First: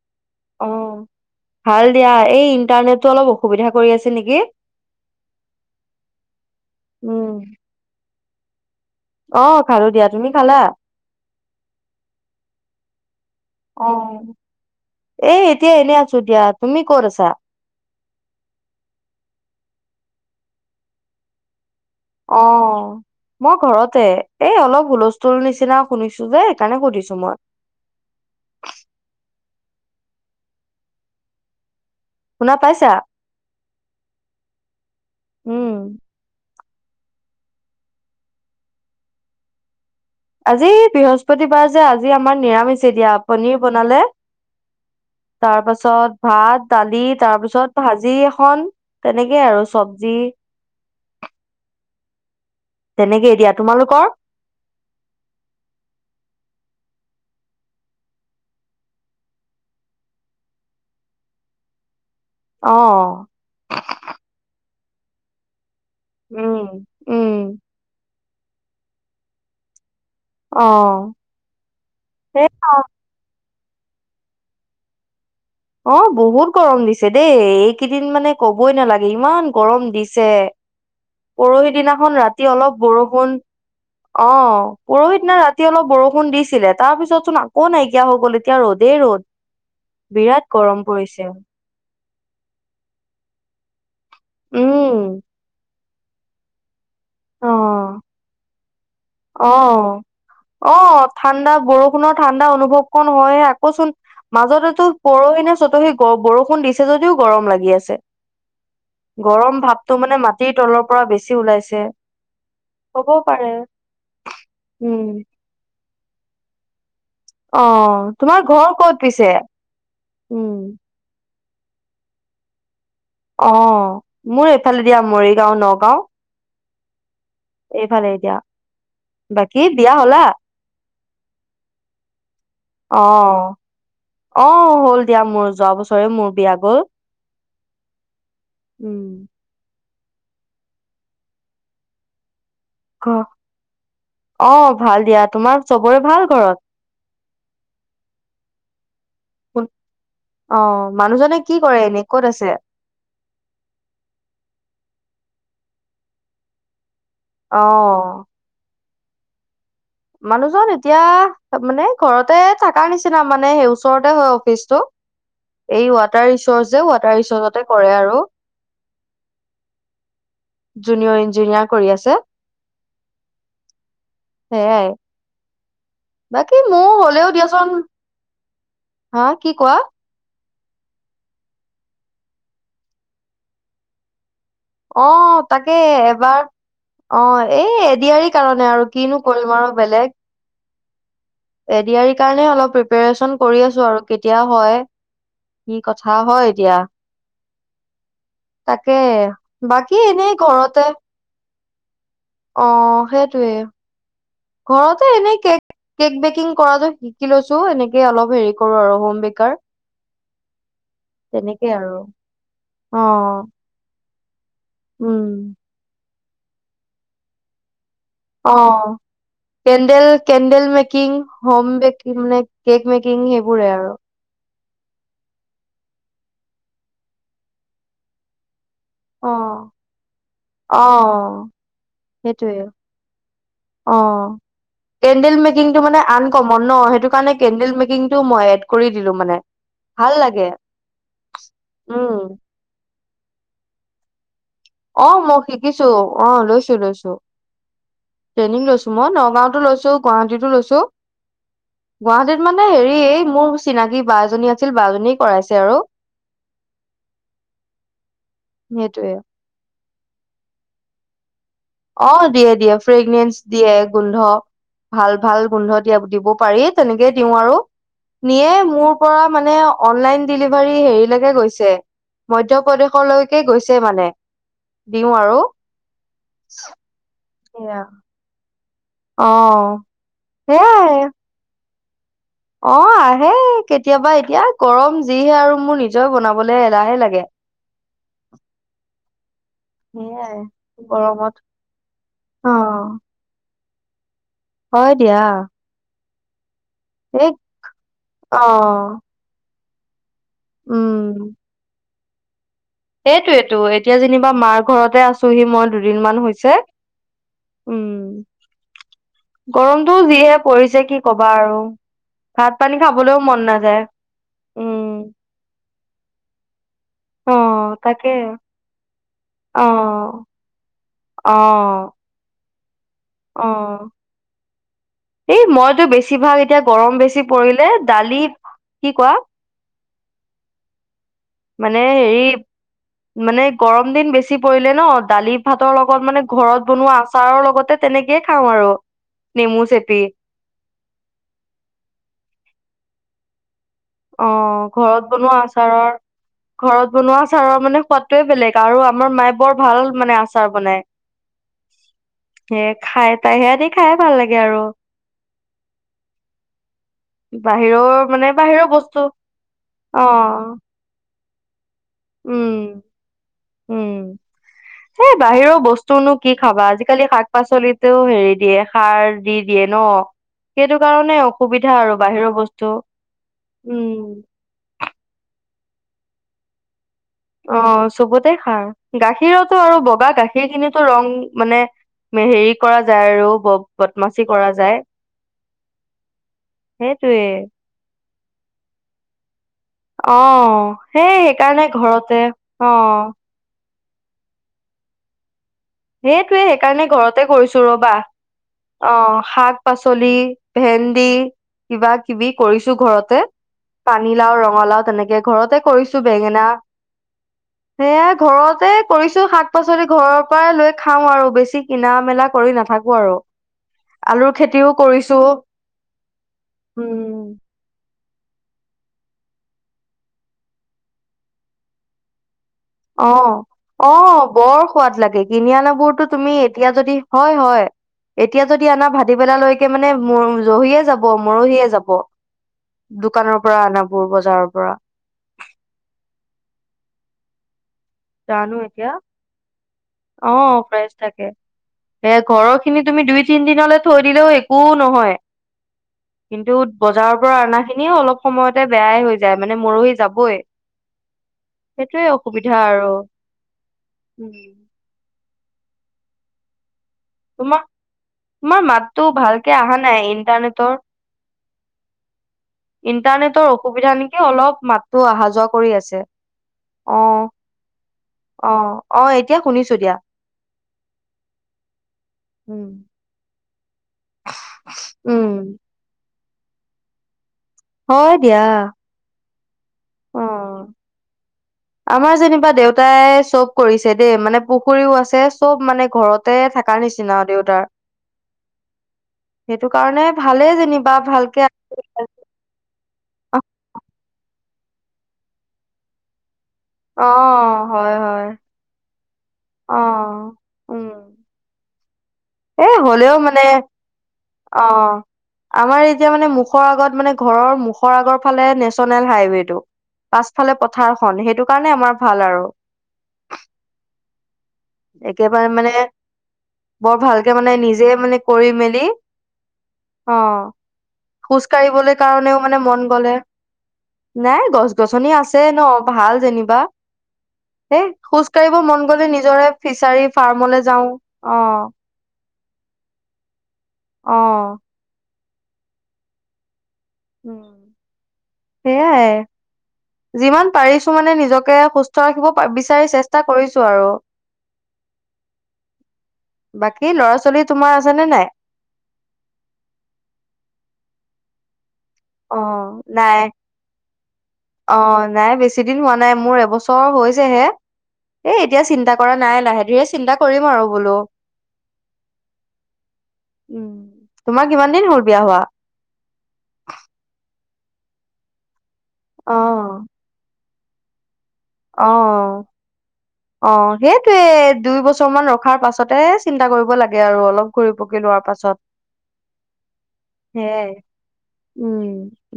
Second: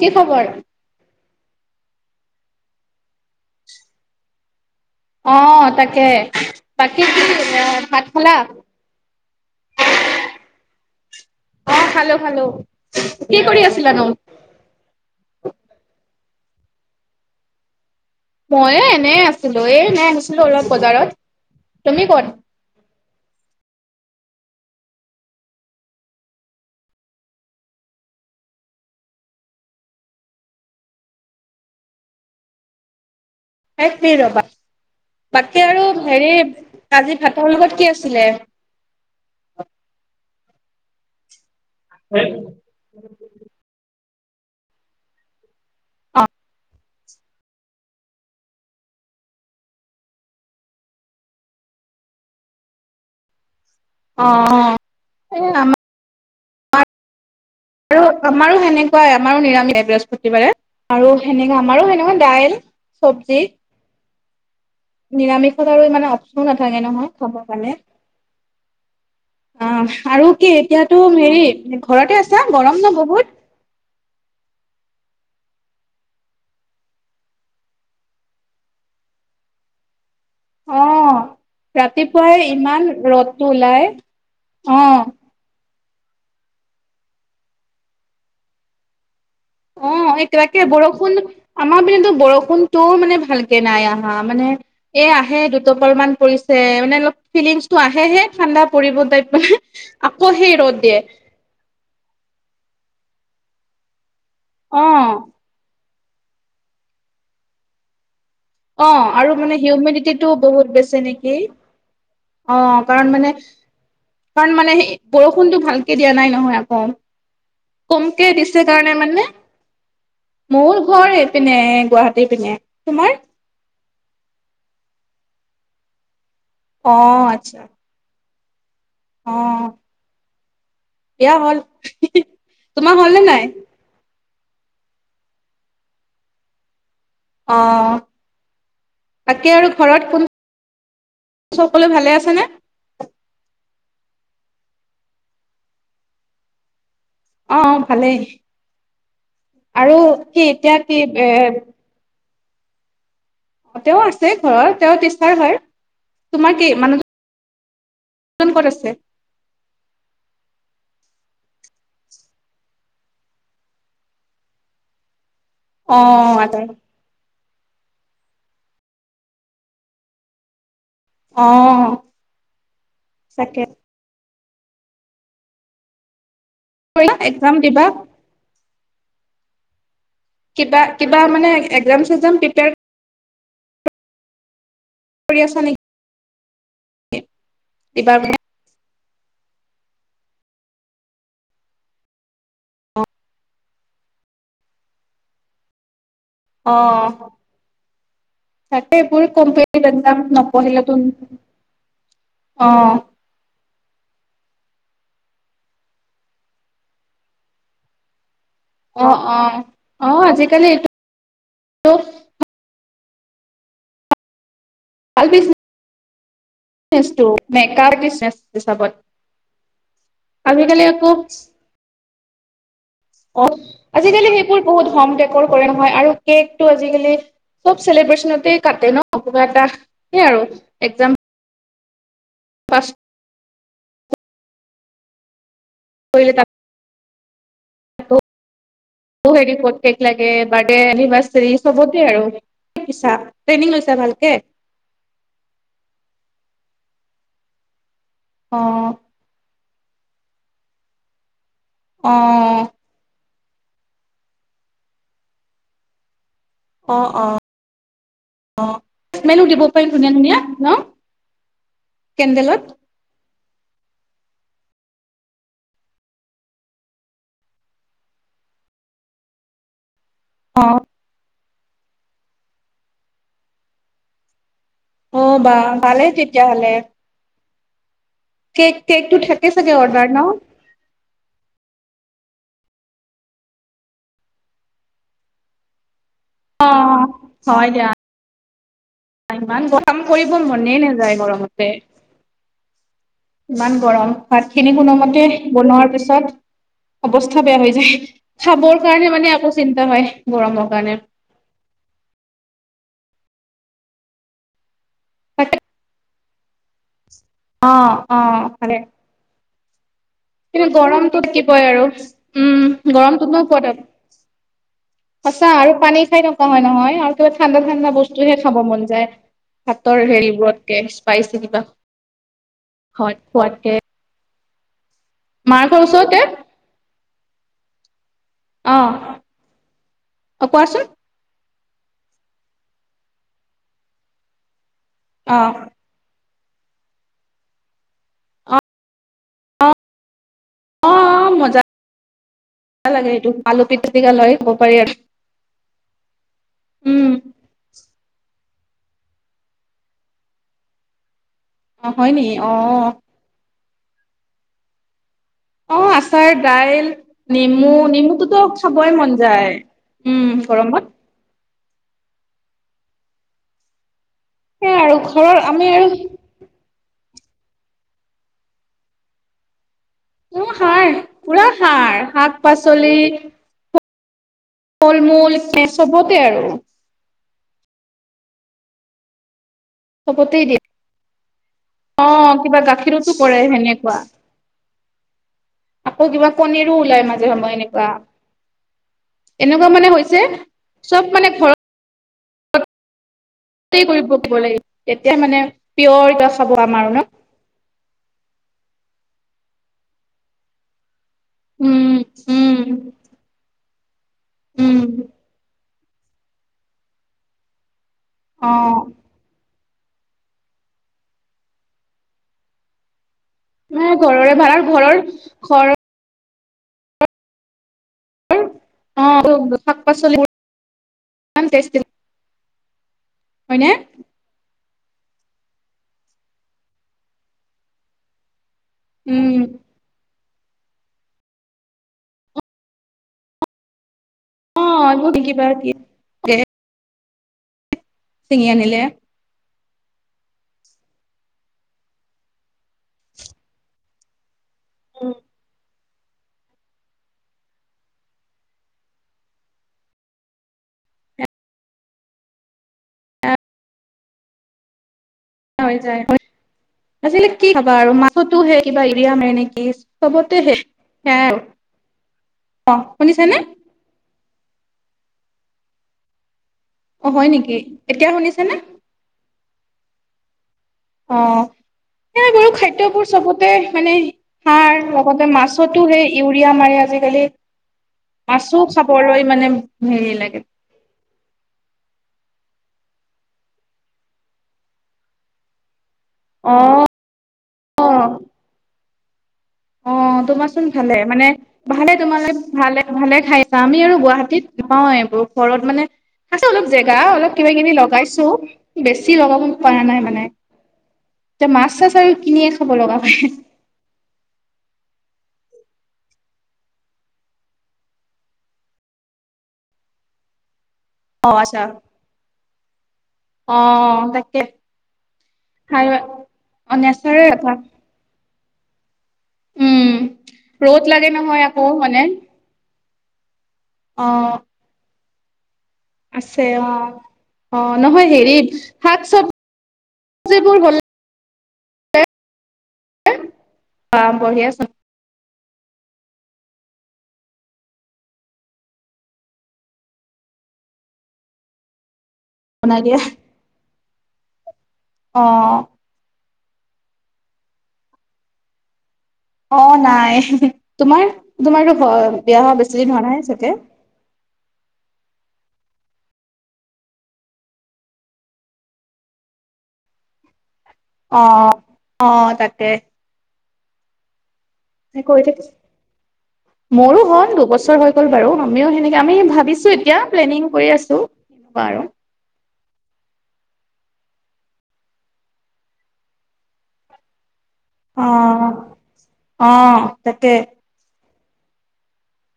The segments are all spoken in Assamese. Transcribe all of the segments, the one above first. কি খবৰ অ ভাল দিয়া এই ইণ্টাৰনেটটো অলপ অসুবিধা কৰি আছে নেকি অ তাকে বাকী কি এ ভাত খালা আহ খালো দিয়া তুমি খালা অ খালো খালো। কি কৰি অ আছিলানো? এ এতিয়া এনেই আছো দিয়াত তুমি কৰিছা ময়ে এনে আছিলো এ এনেই আনিছিলো অলপ বজাৰত তুমি ক'ত? অ মই ঘৰতে এই অলপ হুলস্থুল নিচিনা শুনিছো যে সেইকাৰণে সধিছো মই [inaudible] শুনা পাইছা ৰবা বাকী উম আৰু হেৰি আজি ভাতৰ লগত কি আছিলে আজি বৃহস্পতিবাৰ যে আজি আমাৰ নিৰামিছে দিয়া পনিৰ বনালে তাৰ পাছত অ ভাত দালি তাৰ পিছত ভাজি এখন তেনেকেই আৰু চব্জি তেনেকে এৰিয়াত অ অ এ আমাৰ আৰু আমাৰো সেনেকুৱাই আমাৰো নিৰামিষায় বৃহস্পতিবাৰে আৰু সেনেকুৱা আমাৰো সেনেকুৱা দাইল অ চব্জি নিৰামিষত আৰু ইমানে অপচন উম নাথাকে নহয় উম খাব কাৰণে অ আৰু কি অ এতিয়াতো হেৰি ঘৰতে আছা সেয়া গৰম ন বহুত অ বহুত গৰম দিছে দেই এইকেইদিন মানে কবই নালাগে ইমান গৰম দিছে ছে অ পৰহি দিনাখন ৰাতিপুৱাই ৰাতি অলপ ইমান বৰষুণ ৰ'দটো ওলাই অ' পৰহি দিনা ৰাতি এ অলপ বৰষুণ দিছিলে তাৰ পিছত চোন আকৌ নাইকিয়া হৈ গ'ল এতিয়া ৰ'দেই ৰ'দ অ এই বিৰাট। তাকে গৰম বৰষুণ পৰিছে আমাৰ পিনে বৰষুণটোও মানে ভালকে নাই আহা মানে এ উম আহে দু পালমান পৰিছে মানে অ ফিলিংছটো আহেহে ঠাণ্ডা পৰিব টাইপ অ আকৌ সেই অ ৰ'দ দিয়ে। ঠাণ্ডা বৰষুণৰ ঠাণ্ডা অনুভৱ কন হয়। আকৌচোন অ মাজতেতো পৰহি নে চতহি বৰষুণ দিছে যদিও গৰম লাগি আছে। অ, আৰু মানে গৰম ভাৱটো মানে হিউমিডিটিটো মাটিৰ বহুত তলৰ বেছি পৰা নেকি। ওলাইছে অ, হব কাৰণ মানে পাৰে কাৰণ মানে উম বৰষুণতটো ভাল দিয়া নাই নহয় আকৌ অ কমকে তোমাৰ দিছে ঘৰ কাৰণে ক'ত মানে পিছে মোৰ ঘৰ পিনে গুৱাহাটীৰ পিনে, তোমাৰ অ', মোৰ এইফালে দিয়া মৰিগাঁও নগাঁও অ', আচ্ছা এইফালে এ দিয়া। অ বাকী বিয়া হ'লা। বিয়া হ'ল। তোমাৰ অ হল নে নাই? অ, হ'ল দিয়া মোৰ যোৱা বছৰে মোৰ বিয়া গ'ল। অ', উম। বাকী আৰু ঘৰত কোন সকলো ভালে আছেনে? অ, ভাল দিয়া তোমাৰ চবৰে ভাল ঘৰত। অ, ভালেই আৰু কি অ এতিয়া কি মানুহজনে কি এ কৰে এনে ক'ত আছে। অ' তেওঁ আছে ঘৰৰ তেওঁ টিচাৰ হয় তোমাৰ কি মানুহ জন অ', ক'ত আছে। মানুহজন এতিয়া মানে ঘৰতে থকাৰ নিচিনা মানে সেই ওচৰতে হয় অফিচটো। এই অ ৱাটাৰ আচ্ছা। ৰিচৰ্চে ৱাটাৰ ৰিচৰ্চতে কৰে আৰু। জুনিয়ৰ অ ইঞ্জিনিয়াৰ কৰি আছে, তাকে সেয়াই। বাকী ময় হলেও এক্সাম দিয়াচোন দিবা হা কি কোৱা। কিবা কিবা মানে একজাম চেকজাম প্ৰিপাৰ অ, তাকে এবাৰ অ' এই এ দি দিবা আৰ ই মানে? কাৰণে আৰু কিনো কৰিম আৰু বেলেগ। এ ডি আৰ ই কাৰণে অলপ প্ৰিপাৰেচন কৰি আছো আৰু কেতিয়া হয় কি কথা। হয় হয় এতিয়া অ তাকে, এইবোৰ কম্পিটিভ বাকী এক্সাম এনেই ঘৰতে। নপঢ়িলেতো অ, সেইটোৱে। ঘৰতে এনেই কেক কেক বেকিং কৰাটো শিকি লৈছো এনেকে অলপ হেৰি কৰো আৰু অ হোম অ বেকাৰ। অ, আজিকালি এইটো তেনেকেই আৰু অ' ভাল উম। [unintelligible] অ, হিচাপত কেণ্ডেল কেণ্ডেল আজিকালি মেকিং আকৌ হোম বেকিং মানে। কেক মেকিং অ সেইবোৰে আৰু আজিকালি বহুত হম ডেক'ৰ কৰে নহয় আৰু কেক টো আজিকালি চব চেলিব্ৰেচনতে কাটে ন' কিবা এটা, অ', এইয়া আৰু একজাম অ', সেইটোৱে অ', কেনডেল মে কিন্তু মানে কৰিলে তাত আনকমন ন? সেইটো কাৰণে কেণ্ডেল মেকিংটো মই এড কৰি দিলোঁ, মানে হেৰি ক'ত কেক ভাল লাগে বাৰ্থডে এনিভাৰ্চাৰী চবতে আৰু উম। [unintelligible] ট্ৰেইনিং লৈছা ভালকে? অ, মই শিকিছোঁ অহ, লৈছো-লৈছো। অ ট্ৰেইনিং লৈছো মই নগাঁওতো লৈছো গুৱাহাটীতো লৈছো অ গুৱাহাটীত মানে হেৰি এই মোৰ চিনাকি বা এজনী আছিল বা জনী কৰাইছে আৰু। অ', অ', অ', সেইটোয়ে [unintelligible] দিব পাৰিম ধুনীয়া-ধুনীয়া ন? অ, কেণ্ডেলত দিয়ে-দিয়ে ফ্ৰেগনেন্ঞ্চ। দিয়ে গোন্ধ ভাল-ভাল গোন্ধ দিয়া দিব পাৰি তেনেকেই দিওঁ আৰু। নিয়েই মোৰ পৰা মানে অনলাইন ডেলিভাৰী হেৰিলৈকে গৈছে মধ্য প্ৰদেশলৈকে গৈছে মানে। দিওঁ অ, আৰু বাহ ভালে তেতিয়াহ'লে। এয়া। কেক -কেক তো থোকেছাগে অ'। অৰ্ডাৰ ন? সেয়াই অ, আহে কেতিয়াবা এতিয়া গৰম যিহে আৰু মোৰ নি নিজৰ বনাবলে অ এলাহে লাগে। আ ইমান গৰম কৰিব সেয়াই মনেই নাযায় গৰমত গৰমতে। অ' ইমান গৰম ভাতখিনি হয় দিয়া কোনোমতে বনোৱাৰ পিছত এই অৱস্থা বেয়া হৈ যায় চাবৰ অ' কাৰণে মানে আকৌ চিন্তা হয়। গৰমৰ কাৰণে। এইটোৱেটো এতিয়া যেনিবা মাৰ ঘৰতে আছোহি তাকে মই দুদিনমান হৈছে অ', উম। অ', ভালে। গৰমটো যিহে কিন্তু পৰিছে কি গৰমটো কবা থাকিবই আৰু ভাত পানী উম খাবলৈও গৰমটো মন নো কত নাযায় উম। [unintelligible] সঁচা আৰু পানী খাই থকা হয় নহয়। [unintelligible] ঠাণ্ডা অ', ঠাণ্ডা তাকে বস্তুহে খাব মন যায়, ভাতৰ অ', হেৰি বোৰতকে। স্পাইছি কিবা অ', ঘৰত খোৱাতকে। অ', এই মাৰ ঘৰ মইতো ওচৰতে বেছিভাগ অ', এতিয়া গৰম বেছি পৰিলে দালি, কি অ', কৰা? কোৱাচোন মানে হেৰি, মানে গৰম দিন বেছি পৰিলে ন, দালি, অ', ভাতৰ লগত মানে ঘৰত বনোৱা আচাৰৰ লগতে তেনেকেই খাওঁ অ', আৰু নেমু চেপি। ভাল লাগে এইটো। আলু পিটিকা লৈ খাব অ' পাৰি আৰু ঘৰত বনোৱা আচাৰ, ঘৰত উম, বনোৱা আচাৰৰ মানে সোৱাদ তোৰ বেলেগ আৰু আমাৰ মায়ে বৰ ভাল মানে আচাৰ বনায়। অ', হয় নি সে অ', খাই [unintelligible] সেয়া দি খাইয়ে ভাল লাগে আৰু। অ' আচাৰ, দাইল, নেমু বাহিৰৰ মানে নেমুটোতো বাহিৰৰ খাবই বস্তু মন যায়, উম অ', গৰমত। উম উম। সেই আৰু এ ঘৰৰ বাহিৰৰ আমি আৰু বস্তুনো কি খাবা, আজিকালি শাক শাক-পাচলিটো হেৰি দিয়ে, সাৰ দি দিয়ে ন? উম, সেইটো সাৰ কাৰণে পুৰা অসুবিধা সাৰ আৰু বাহিৰৰ শাক বস্তু। উম, ফল-মূল সেই চবতে আৰু। অ' চবতে সাৰ, গাখীৰতো আৰু বগা চবতেই গাখীৰ দিয়ে খিনোটো ৰং মানে অ', হেৰি কিবা কৰা গাখীৰতো যায় আৰু, কৰে সেনেকুৱা বদমাছি কৰা যায়। আকৌ কিবা কণীৰো ওলাই সেইটোৱে মাজে সময়ে এনেকুৱা। এনেকুৱা মানে অ' হৈছে চব সেই মানে সেইকাৰণে ঘৰতে, অ'। [unintelligible] লাগিব তেতিয়া মানে পিয়ৰ কিবা সেইটোয়ে, খাব পাম সেইকাৰণে আৰু ন ঘৰতে কৰিছো ৰবা! অ' শাক। শাক পাচলি ভেন্দি কিবা উম কিবি উম কৰিছোঁ ঘৰতে। পানীলাও ৰঙালাও উম তেনেকে ঘৰতে কৰিছোঁ বেঙেনা সেয়া অ ঘৰতে কৰিছোঁ শাক পাচলি ঘৰৰ পৰালৈ খাওঁ আৰু বেছি কিনা মেলা কৰি নাথাকো আৰু। মানে আলুৰ ঘৰৰে ভাল আৰু খেতিও ঘৰৰ কৰিছোঁ ঘৰৰ উম, অ', শাক-পাচলিবোৰ ইমান টেষ্টি অ', হয়নে অ', বৰ সোৱাদ লাগে কিনি আনা বোৰতো তুমি এতিয়া যদি হয় হয়। এতিয়া যদি আনা উম ভাটিবেলালৈকে মানে মোৰ জহিয়ে যাব মৰহিয়ে যাব, দোকানৰ পৰা আনা অ', [unintelligible] ছিঙি জানু আনিলে এতিয়া। অ', প্ৰাইজ থাকে এ ঘৰৰ খিনি তুমি দুই তিন দিনলৈ থৈ দিলেও এক একু নহয় [inaudible] কিন্তু বজাৰৰ পৰা অনা খিনি অলপ সময়তে বেয়াই হৈ যায় মানে মৰহি যাবই। সেইটোৱে অসুবিধা আৰু উম, যায় যায়। আজিলে কি তোমাৰ খাবা আৰু মাছতো সেই তোমাৰ কিবা মাততো ইউৰিয়া মাৰে ভালকে নেকি অহা নাই চবতে শেষ। ইণ্টাৰনেটৰ সেয়াই আৰু। অ শুনিছেনে ইণ্টাৰনেটৰ অসুবিধা নেকি অলপ মাতো অহা যোৱা কৰি আছে অ', হয় নেকি এতিয়া শুনিছেনে অ', অ', এতিয়া শুনিছো দিয়া অ', সেই বাৰু উম খাদ্যবোৰ চবতে মানে সাৰ উম লগতে মাছতো সেই ইউৰিয়া মাৰে আজিকালি মাছো খাবলৈ মানে হেৰি উ, লাগে আমাৰ যেনিবা দেউতা তাই চব কৰিছে দেই মানে পুখুৰীও আছে চব মানে ঘৰতে অ থকাৰ নিচিনা দেউতাৰ সেইটো কাৰণে অ', ভালেই তোমাৰচোন যেনিবা ভালে মানে ভালকে ভালে আছে। তোমালৈ ভালে, ভালে খাইছা আমি আৰু গুৱাহাটী নাপাওঁ এইবোৰ ঘৰত মানে আছে অলপ জেগা অ অলপ কিবা কিনি হয় হয় লগাইছো বেছি লগাব পৰা নাই মানে অ', উম, তে মাছ আৰু কিনিয়ে এ, খাব লগা হলেও হয় মানে অ', আমাৰ এতিয়া মানে মুখৰ আগত মানে ঘৰৰ মুখৰ আগৰ ফালে নেশচনেল হাইৱেটো পাছফালে পথাৰখন অ সেইটো আচ্ছা কাৰণে আমাৰ ভাল আৰু অ', তাকে একেবাৰে মানে খাই অ', বৰ নেচাৰেল ভালকে মানে কথা নিজে মানে কৰি মেলি উম অ', ৰ'দ লাগে নহয় খোজ আকৌ কাঢ়িবলৈ মানে কাৰণেও মানে মন অ নাই গছ- গছনি আছে ন ভাল আছে যেনিবা অ অ হ নহয় খোজ হেৰি কাঢ়িব মন শাক গলে নিজৰে ফিচাৰী চবজিবোৰ ফাৰ্মলৈ হ'ল যাওঁ অ', অ', বঢ়িয়াছ উ, সেইয়াই যিমান পাৰিছো মানে নিজকে সুস্থ ৰাখিব বনাই বিচাৰি দিয়া চেষ্টা কৰিছো আৰু অ বাকী ল'ৰা ছোৱালী তোমাৰ আছেনে নাই অ', নাই তোমাৰ তোমাৰ অ', অ', বিয়া হোৱা বেছি দিন হোৱা নাই চাকে বেছিদিন হোৱা নাই মোৰ এবছৰ হৈছেহে এ, এতিয়া চিন্তা কৰা নাই লাহে ধীৰে চিন্তা কৰিম আৰু বোলো। অহ, অহ, তাকে উম। তোমাৰ কিমান দিন হ'ল বিয়া কৈ থাক হোৱা? মোৰো হয় দুবছৰ হৈ গ'ল বাৰু আমিও সেনেকে আমি ভাবিছো এতিয়া প্লেনিং কৰি আছো আৰু অ', অ', অ', সেইটোয়ে দুই বছৰ মান ৰখাৰ পাছতে চিন্তা কৰিব লাগে আৰু অলপ কৰি পকি অ লোৱাৰ পাছত অ তাকে সেইয়াই উম,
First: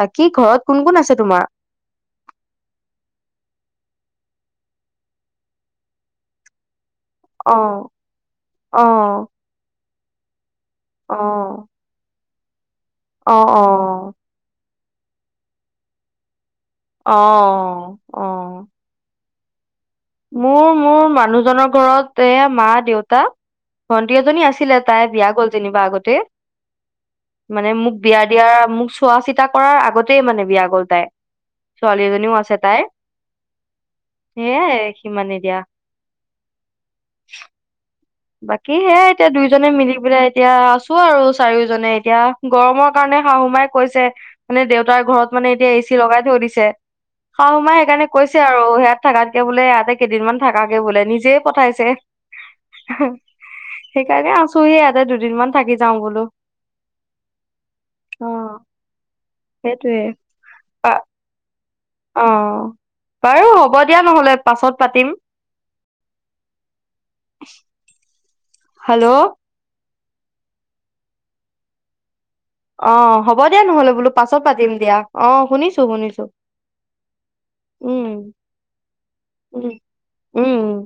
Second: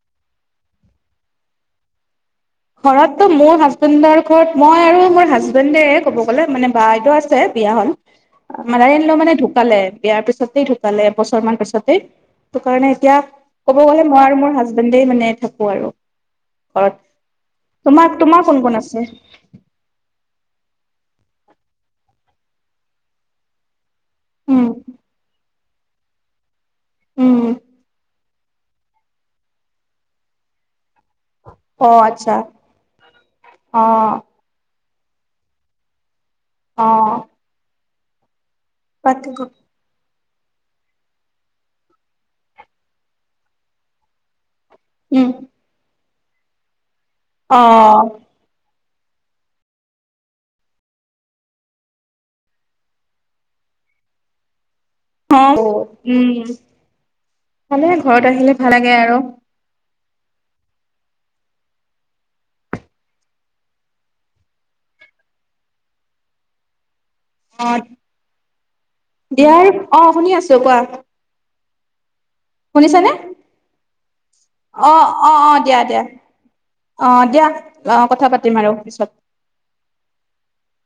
বাকী ঘৰত কোন কোন আছে তোমাৰ? ঘৰততো মোৰ হাজবেণ্ডৰ ঘৰত মই আৰু মোৰ হাজবেণ্ডে, ক'ব গ'লে মানে বাইদেউ আছে বিয়া অ', হল। মাদাৰ ইনলো অ', মানে ঢুকালে বিয়াৰ পিছত ঢুকালে এবছৰ মান অ', পিছতেই ত কাৰণে এতিয়া অ', ক'ব গ'লে অ'। মই আৰু মোৰ হাজব মানে থাকো আৰু ঘৰত, অ অ তোমাৰ-তোমাৰ কোন কোন আছে মোৰ, মোৰ মানুহজনৰ ঘৰত এ, মা, দেউতা ভন্তি এজনী উম আছিলে তাই বিয়া গ'ল যেনিবা আগতে উম মানে মোক বিয়া দিয়াৰ মোক চোৱা চিতা কৰাৰ আগতেই মানে বিয়া গ'ল তাই অ ছোৱালী আচ্ছা এজনীও আছে তাই অ সেয়াই। সিমানে দিয়া অ', বাকী সেয়াই বাকী এতিয়া ক দুইজনে মিলি পেলাই এতিয়া আছো আৰু চাৰিওজনে। এতিয়াৰ গৰমৰ কাৰণে শাহুমাই কৈছে মানে দেউতাৰ ঘৰত উম মানে এতিয়া এ চি লগাই থৈ দিছে অ শাহু মাই সেইকাৰণে কৈছে আৰু ইয়াত থাকাতকে বোলে ইয়াতে কেইদিনমান থাকাকে বোলে নিজে পঠাইছে। সেইকাৰণে আছুহি ইয়াত। অ' উম। ভালে, ঘৰত আহিলে ভাল লাগে আৰু। সেইটোৱে। অ'। অ' বাৰু হ'ব দিয়া নহ'লে পাছত পাতিম। [inaudible] অ' হেল্ল' দিয়া আৰু অ শুনি আছো কোৱা? অ' শুনিছানে হ'ব দিয়া নহলে বোলো পাছত পাতিম দিয়া অ শুনিছো-শুনিছো। অ' দিয়া অ' কথা পাতিম আৰু পিছত। উম উম। উম।